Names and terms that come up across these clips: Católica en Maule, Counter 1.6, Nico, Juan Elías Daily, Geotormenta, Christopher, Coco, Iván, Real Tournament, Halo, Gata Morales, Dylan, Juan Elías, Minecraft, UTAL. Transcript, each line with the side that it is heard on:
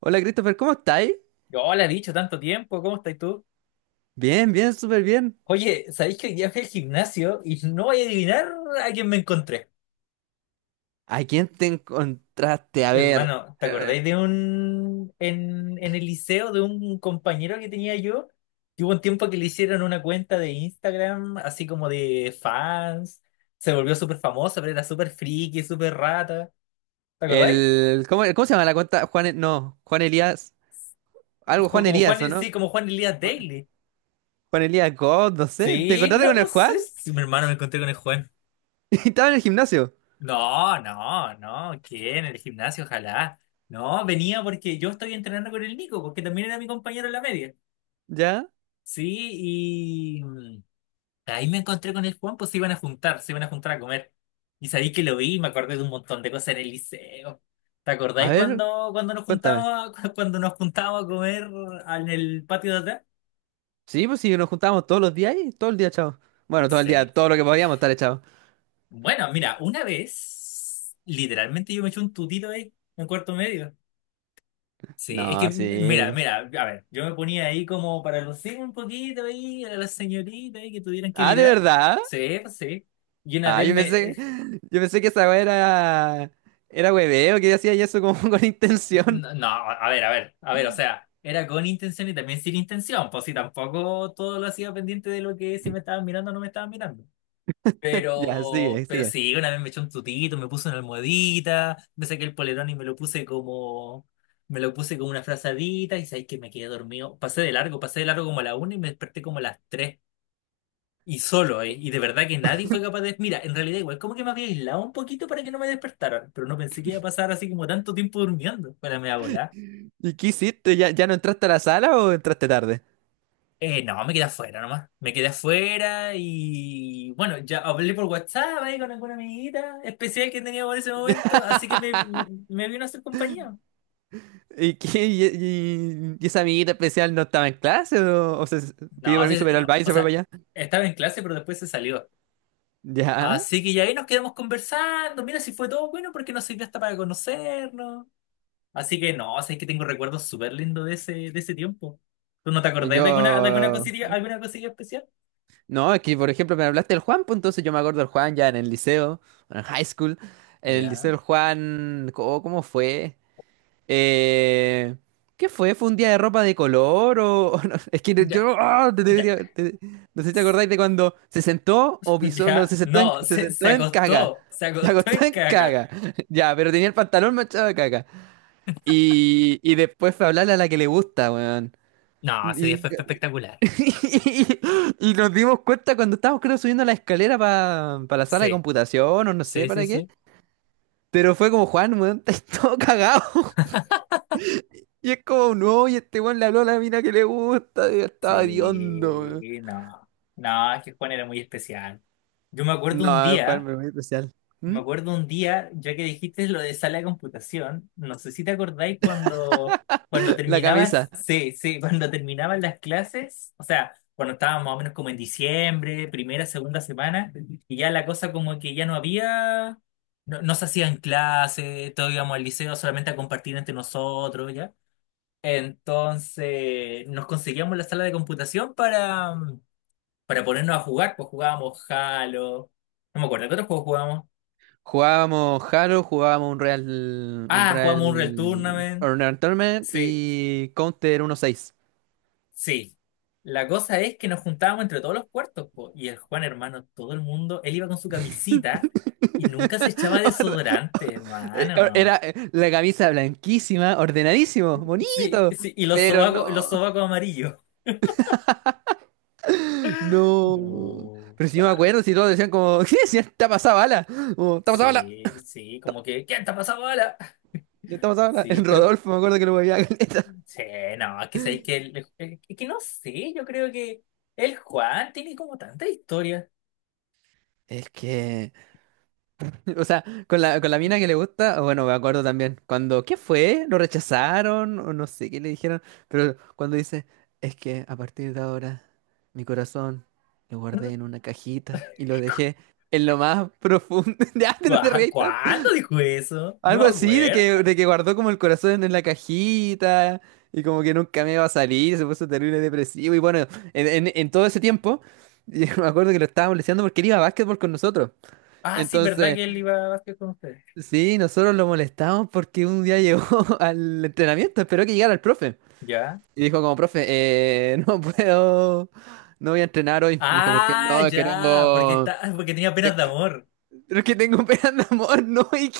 right: Hola Christopher, ¿cómo estáis?
left: Yo le he dicho tanto tiempo, ¿cómo estás tú?
right: Bien, bien, súper bien.
left: Oye, ¿sabéis que hoy día fui al gimnasio y no voy a adivinar a quién me encontré?
right: ¿A quién te encontraste? A ver,
left: Hermano, ¿te
right: eh,
left: acordáis de un... en el liceo de un compañero que tenía yo? Que hubo un tiempo que le hicieron una cuenta de Instagram, así como de fans. Se volvió súper famoso, pero era súper friki, súper rata. ¿Te acordáis?
right: ¿cómo, cómo se llama la cuenta? Juan, E- no, Juan Elías,
left: Ju-
right: algo Juan
left: Como
right: Elías, ¿o
left: Juan,
right: no?
left: sí, como Juan Elías
right: Juan
left: Daily.
right: Juan Elías God, no sé. ¿Te
left: Sí,
right: encontraste
left: no,
right: con
left: no
right: el Juan?
left: sé si mi hermano me encontré con el Juan.
right: Estaba en el gimnasio.
left: No, no, no, ¿qué? En el gimnasio, ojalá. No, venía porque yo estoy entrenando con el Nico, porque también era mi compañero en la media.
right: ¿Ya?
left: Sí, y ahí me encontré con el Juan, pues se iban a juntar a comer. Y sabí que lo vi y me acordé de un montón de cosas en el liceo. ¿Te
right: A
left: acordáis
right: ver,
left: cuando, cuando nos
right: cuéntame.
left: juntábamos, cuando nos juntábamos a comer en el patio de atrás?
right: Sí, pues sí, nos juntábamos todos los días y todo el día, chao. Bueno, todo el
left: Sí.
right: día, todo lo que podíamos estar echados.
left: Bueno, mira, una vez, literalmente yo me eché un tutito ahí, en cuarto medio. Sí, es que,
right: No,
left: mira,
right: sí.
left: mira, a ver, yo me ponía ahí como para lucir un poquito ahí a las señoritas ahí que tuvieran que
right: Ah, ¿de
left: mirar.
right: verdad?
left: Sí, pues sí. Y una
right: Ah,
left: vez me... eh,
right: yo pensé que esa weá era, era hueveo, que hacía eso como con intención.
left: No, no, a ver, a ver, a ver, o sea, era con intención y también sin intención, pues sí, tampoco todo lo hacía pendiente de lo que si me estaban mirando o no me estaban mirando.
right: Ya, sigue,
left: Pero
right: sigue.
left: sí, una vez me eché un tutito, me puse una almohadita, me saqué el polerón y me lo puse como una frazadita y sabéis que me quedé dormido. Pasé de largo como a la una y me desperté como a las tres. Y solo, ¿eh? Y de verdad que nadie fue capaz de... Mira, en realidad igual, como que me había aislado un poquito para que no me despertaran, pero no pensé que iba a pasar así como tanto tiempo durmiendo para me volar.
right: ¿Y qué hiciste? ¿Ya, ya no entraste a la sala o entraste tarde?
left: No, me quedé afuera nomás. Me quedé afuera y bueno, ya hablé por WhatsApp ahí con alguna amiguita especial que tenía por ese momento, así que me vino a hacer compañía.
right: ¿Y, y esa amiguita especial no estaba en clase o, o se
left: No,
right: pidió
left: o
right: permiso para ir al
left: sea,
right: baile y
left: o
right: se fue para
left: sea,
right: allá?
left: estaba en clase, pero después se salió.
right: Ya.
left: Así que ya ahí nos quedamos conversando. Mira, si fue todo bueno porque nos sirvió hasta para conocernos. Así que no, o sea, es que tengo recuerdos súper lindos de ese tiempo. ¿Tú no te acordás de
right: Yo...
left: alguna cosilla especial?
right: No, es que por ejemplo me hablaste del Juan, pues entonces yo me acuerdo del Juan ya en el liceo, en el high school. En el liceo
left: Ya,
right: del Juan, ¿cómo, cómo fue? Eh, ¿Qué fue? ¿Fue un día de ropa de color o...? ¿O no? Es que no-
left: ya,
right: yo... ah, te
left: ya.
right: debería- te- no sé si te acordáis de cuando se sentó o pisó... No,
left: Ya, no,
right: se
left: se,
right: sentó en caga.
left: se
right: Se
left: acostó
right: acostó
left: en
right: en
left: caca.
right: caga. Ya, pero tenía el pantalón manchado de caga. Y después fue a hablarle a la que le gusta, weón.
left: No, ese día
right: Y,
left: fue espectacular.
right: y nos dimos cuenta cuando estábamos, creo, subiendo la escalera para la sala de
left: Sí,
right: computación o no sé
left: sí, sí,
right: para qué.
left: sí.
right: Pero fue como, Juan, weón, estás todo cagado. Y es como, no, y este weón le habló a la mina que le gusta, y estaba hediondo, weón.
left: Sí, no, no, es que Juan era muy especial. Yo me acuerdo un
right: No, el jugar
left: día.
right: me muy especial. ¿Mm?
left: Me acuerdo un día, ya que dijiste lo de sala de computación, no sé si te acordáis cuando,
right: La camisa.
left: sí, sí, cuando terminaban las clases, o sea, cuando estábamos más o menos como en diciembre, primera, segunda semana, y ya la cosa como que ya no había, no, no se hacían clases, todos íbamos al liceo solamente a compartir entre nosotros, ¿ya? Entonces nos conseguíamos la sala de computación para ponernos a jugar, pues jugábamos Halo, no me acuerdo, ¿qué otros juegos jugábamos?
right: Jugábamos Halo, un
left: Ah, jugamos un Real
right: Real
left: Tournament.
right: Honor Tournament
left: Sí,
right: y Counter 1.6.
left: sí. La cosa es que nos juntábamos entre todos los puertos, po, y el Juan, hermano, todo el mundo, él iba con su camisita y nunca se echaba
right: Orde-
left: desodorante,
right: eh, Era
left: hermano.
right: eh, la camisa blanquísima, ordenadísimo,
left: Sí,
right: bonito.
left: sí,
right: Pero
left: y
right: no,
left: los sobacos amarillos.
right: no.
left: No,
right: Pero si yo me
left: bah.
right: acuerdo, si todos decían como, ¿qué decían? Está pasada bala. Como, está pasada bala.
left: Sí, sí, como que, ¿quién te ha pasado bola?
right: Está pasada bala.
left: Sí,
right: En
left: pero,
right: Rodolfo, me acuerdo que lo veía caleta.
left: sí, no, es que sabéis que, es que no sé, yo creo que el Juan tiene como tanta historia.
right: Es que, o sea, con la mina que le gusta, bueno, me acuerdo también, cuando, ¿qué fue? ¿Lo rechazaron? O no sé qué le dijeron, pero cuando dice, es que a partir de ahora, mi corazón lo guardé en una cajita y lo dejé en lo más profundo. Ya, no te
left: Guau,
right: rías tanto.
left: ¿cuándo dijo eso? No
right: Algo
left: me
right: así
left: acuerdo.
right: de que guardó como el corazón en la cajita y como que nunca me iba a salir, se puso terrible depresivo y bueno, en todo ese tiempo, yo me acuerdo que lo estábamos molestando porque él iba a básquetbol con nosotros.
left: Ah, sí, ¿verdad
right: Entonces...
left: que él iba a básquet con ustedes?
right: Sí, nosotros lo molestamos porque un día llegó al entrenamiento, esperó que llegara el profe.
left: ¿Ya?
right: Y dijo como, profe, no puedo, no voy a entrenar hoy. Dijo, ¿por qué?
left: Ah,
right: No,
left: ya, porque está, porque tenía penas de amor.
right: es que tengo pena de amor, no, y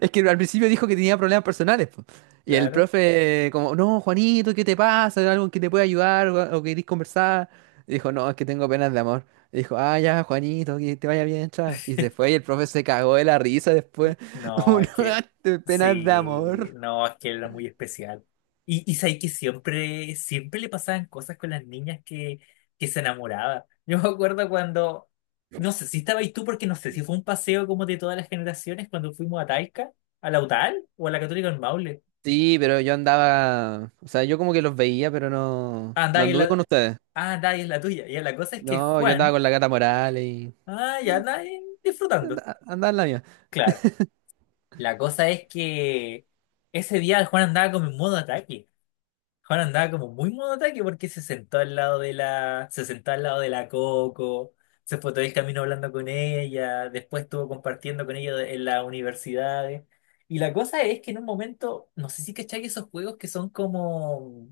right: es que al principio dijo que tenía problemas personales, po. Y el
left: Claro.
right: profe, como, no, Juanito, ¿qué te pasa? ¿Algo que te puede ayudar o querés conversar? Y dijo, no, es que tengo penas de amor. Y dijo, ah, ya, Juanito, que te vaya bien, chao. Y se fue y el profe se cagó de la risa después.
left: No,
right: Uno,
left: es que,
right: de penas de
left: sí,
right: amor.
left: no, es que él era muy especial. Y sabes que siempre, siempre le pasaban cosas con las niñas que se enamoraba. Yo me acuerdo cuando, no sé si estabais tú, porque no sé si fue un paseo como de todas las generaciones cuando fuimos a Talca, a la UTAL o a la Católica en Maule.
right: Sí, pero yo andaba, o sea, yo como que los veía, pero no,
left: Ah,
right: no
left: Dai es
right: anduve con
left: la,
right: ustedes.
left: ah, Dai es la tuya. Ya, la cosa es que
right: No, yo andaba
left: Juan,
right: con la Gata Morales y
left: ah, ya Dai disfrutando.
right: andaba en la mía.
left: Claro. La cosa es que ese día el Juan andaba como en modo ataque. Juan andaba como muy modo ataque porque se sentó al lado de la Coco, se fue todo el camino hablando con ella, después estuvo compartiendo con ella en las universidades. Y la cosa es que en un momento, no sé si cachai esos juegos que son como,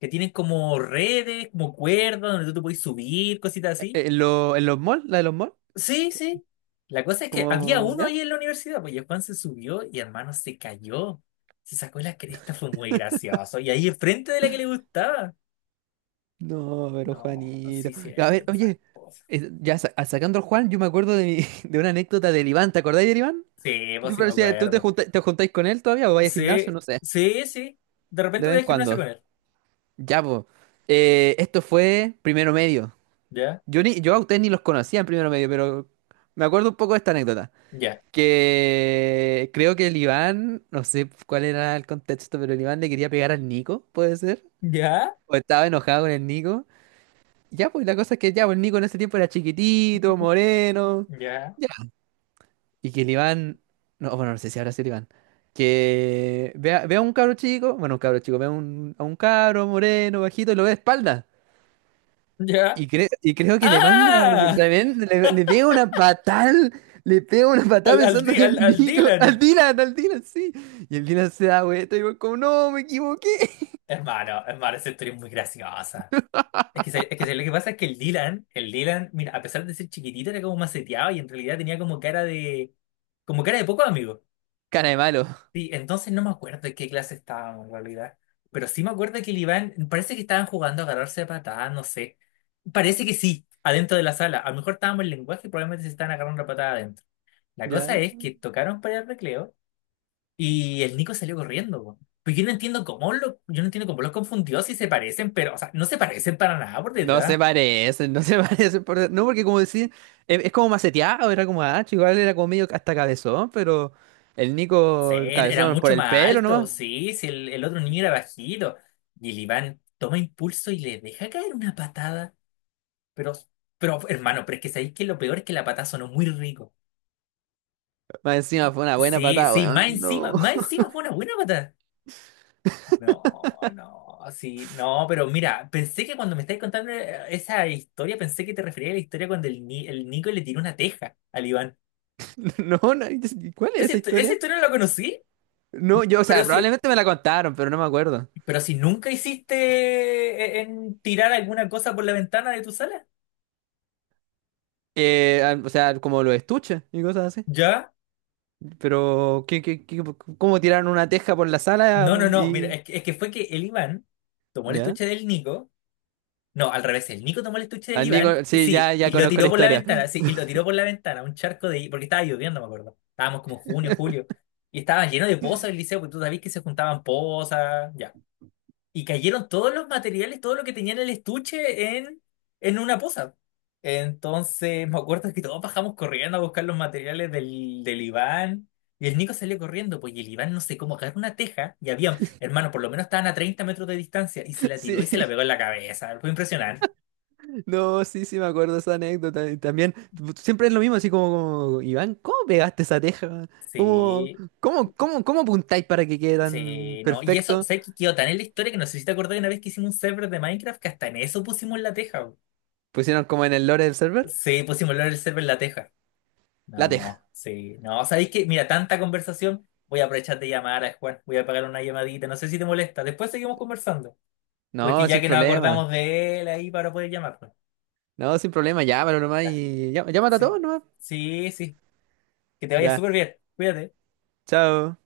left: que tienen como redes, como cuerdas, donde tú te puedes subir, cositas así.
right: ¿En, en los malls? ¿La de los malls?
left: Sí, sí. La cosa es que había
right: Como,
left: uno
right: ya.
left: ahí en la universidad, pues y el Juan se subió y hermano se cayó. Se sacó la cresta, fue muy gracioso. Y ahí enfrente de la que le gustaba.
right: No, pero
left: No,
right: Juanito.
left: sí,
right: A
left: siempre
right: ver,
left: pasan
right: oye,
left: cosas.
right: ya sacando al Juan, yo me acuerdo de, de una anécdota del Iván. ¿Te acordáis del Iván?
left: Sí, pues
right: Yo
left: sí me
right: parecía, ¿tú
left: acuerdo.
right: te juntáis con él todavía o vais al gimnasio?
left: Sí,
right: No sé,
left: sí, sí. De
right: de
left: repente
right: vez
left: voy
right: en
left: al gimnasio
right: cuando.
left: con él.
right: Ya, pues. Esto fue primero medio.
left: Ya,
right: Yo a ustedes ni los conocía en primero medio, pero me acuerdo un poco de esta anécdota.
left: ya,
right: Que creo que el Iván, no sé cuál era el contexto, pero el Iván le quería pegar al Nico, ¿puede ser?
left: ya,
right: O estaba enojado con el Nico. Ya, pues la cosa es que ya, pues el Nico en ese tiempo era chiquitito, moreno.
left: ya,
right: Ya. Y que el Iván, no, bueno, no sé si habrá sido el Iván. Que vea, vea a un cabro chico, bueno, un cabro chico, vea un, a un cabro moreno, bajito, y lo ve de espalda.
left: ya.
right: Y, y creo que
left: ¡Ah!
right: le pega una patada, le pega una patada
left: Al, al,
right: pensando
left: Di-
right: que es
left: al, al
right: Nico,
left: Dylan.
right: Al Dylan, sí. Y el Dylan se da vuelta y va como, no, me equivoqué.
left: Hermano, hermano, esa historia es muy graciosa. Es que, lo que pasa es que el Dylan, mira, a pesar de ser chiquitito, era como maceteado y en realidad tenía como cara de poco amigo.
right: Cara de malo,
left: Sí, entonces no me acuerdo de qué clase estábamos en realidad. Pero sí me acuerdo que el Iván, parece que estaban jugando a agarrarse a patadas, no sé. Parece que sí, adentro de la sala. A lo mejor estábamos en lenguaje y probablemente se estaban agarrando a patada adentro. La cosa
right: ¿ya?
left: es que tocaron para el recreo y el Nico salió corriendo, po. Pues yo no entiendo cómo lo, yo no entiendo cómo los confundió si se parecen, pero, o sea, no se parecen para nada por
right: No se
left: detrás.
right: parecen, no se parecen. No, porque como decía, es como maceteado, era como ah igual era como medio hasta cabezón, pero el
left: Sí,
right: Nico, el
left: era
right: cabezón por
left: mucho
right: el
left: más
right: pelo
left: alto,
right: nomás.
left: sí, sí, el otro niño era bajito. Y el Iván toma impulso y le deja caer una patada. Pero, pero hermano, pero es que sabéis que lo peor es que la patada sonó muy rico.
right: Más encima fue una buena
left: Sí,
right: patada,
left: sí, más
right: weón. No,
left: encima, más encima fue una buena patada. No, no, sí, no, pero mira, pensé que cuando me estáis contando esa historia, pensé que te referías a la historia cuando el, Ni- el Nico le tiró una teja al Iván.
right: no, no, ¿cuál es esa
left: Esa
right: historia?
left: historia no la conocí,
right: No, yo, o
left: pero
right: sea,
left: sí.
right: probablemente me la contaron, pero no me acuerdo.
left: Pero si nunca hiciste en tirar alguna cosa por la ventana de tu sala,
right: O sea, como los estuches y cosas así.
left: ¿ya?
right: Pero, ¿cómo tiraron una teja por la sala
left: No, no, no, mira,
right: y...
left: es que fue que el Iván tomó el
right: ¿Ya?
left: estuche del Nico, no, al revés, el Nico tomó el estuche del
right: Al
left: Iván,
right: Nico, sí,
left: sí,
right: ya, ya
left: y lo
right: conozco la
left: tiró por la
right: historia.
left: ventana, sí, y lo tiró por la ventana, un charco de, porque estaba lloviendo, me acuerdo, estábamos como junio, julio, y estaba lleno de pozas el liceo, porque tú sabías que se juntaban pozas, ya. Y cayeron todos los materiales, todo lo que tenía en el estuche en una poza. Entonces, me acuerdo que todos bajamos corriendo a buscar los materiales del Iván. Y el Nico salió corriendo, pues, y el Iván no sé cómo agarró una teja. Y había, hermano, por lo menos estaban a 30 metros de distancia. Y se la tiró y se la
right: Sí.
left: pegó en la cabeza. Fue impresionante.
right: No, sí, sí, me acuerdo esa anécdota. Y también, siempre es lo mismo, así como, como, Iván, ¿cómo pegaste esa teja? ¿Cómo,
left: Sí,
right: cómo apuntáis para que quede tan
left: sí, no. Y eso,
right: perfecto?
left: sé que quedó tan en la historia que no sé si te acordás de una vez que hicimos un server de Minecraft que hasta en eso pusimos la teja.
right: Pusieron como en el lore del server,
left: Sí, pusimos el server en la teja.
right: la teja.
left: No, sí, no, ¿sabéis que, Mira, tanta conversación, voy a aprovechar de llamar a Juan, voy a pagar una llamadita, no sé si te molesta, después seguimos conversando, porque
right: No,
left: ya
right: sin
left: que nos
right: problema.
left: acordamos de él ahí para poder llamarlo.
right: No, sin problema, llámalo nomás
left: Ya,
right: y llámate a
left: sí,
right: todos nomás.
left: sí, sí, que te vaya
right: Ya,
left: súper bien, cuídate.
right: chao.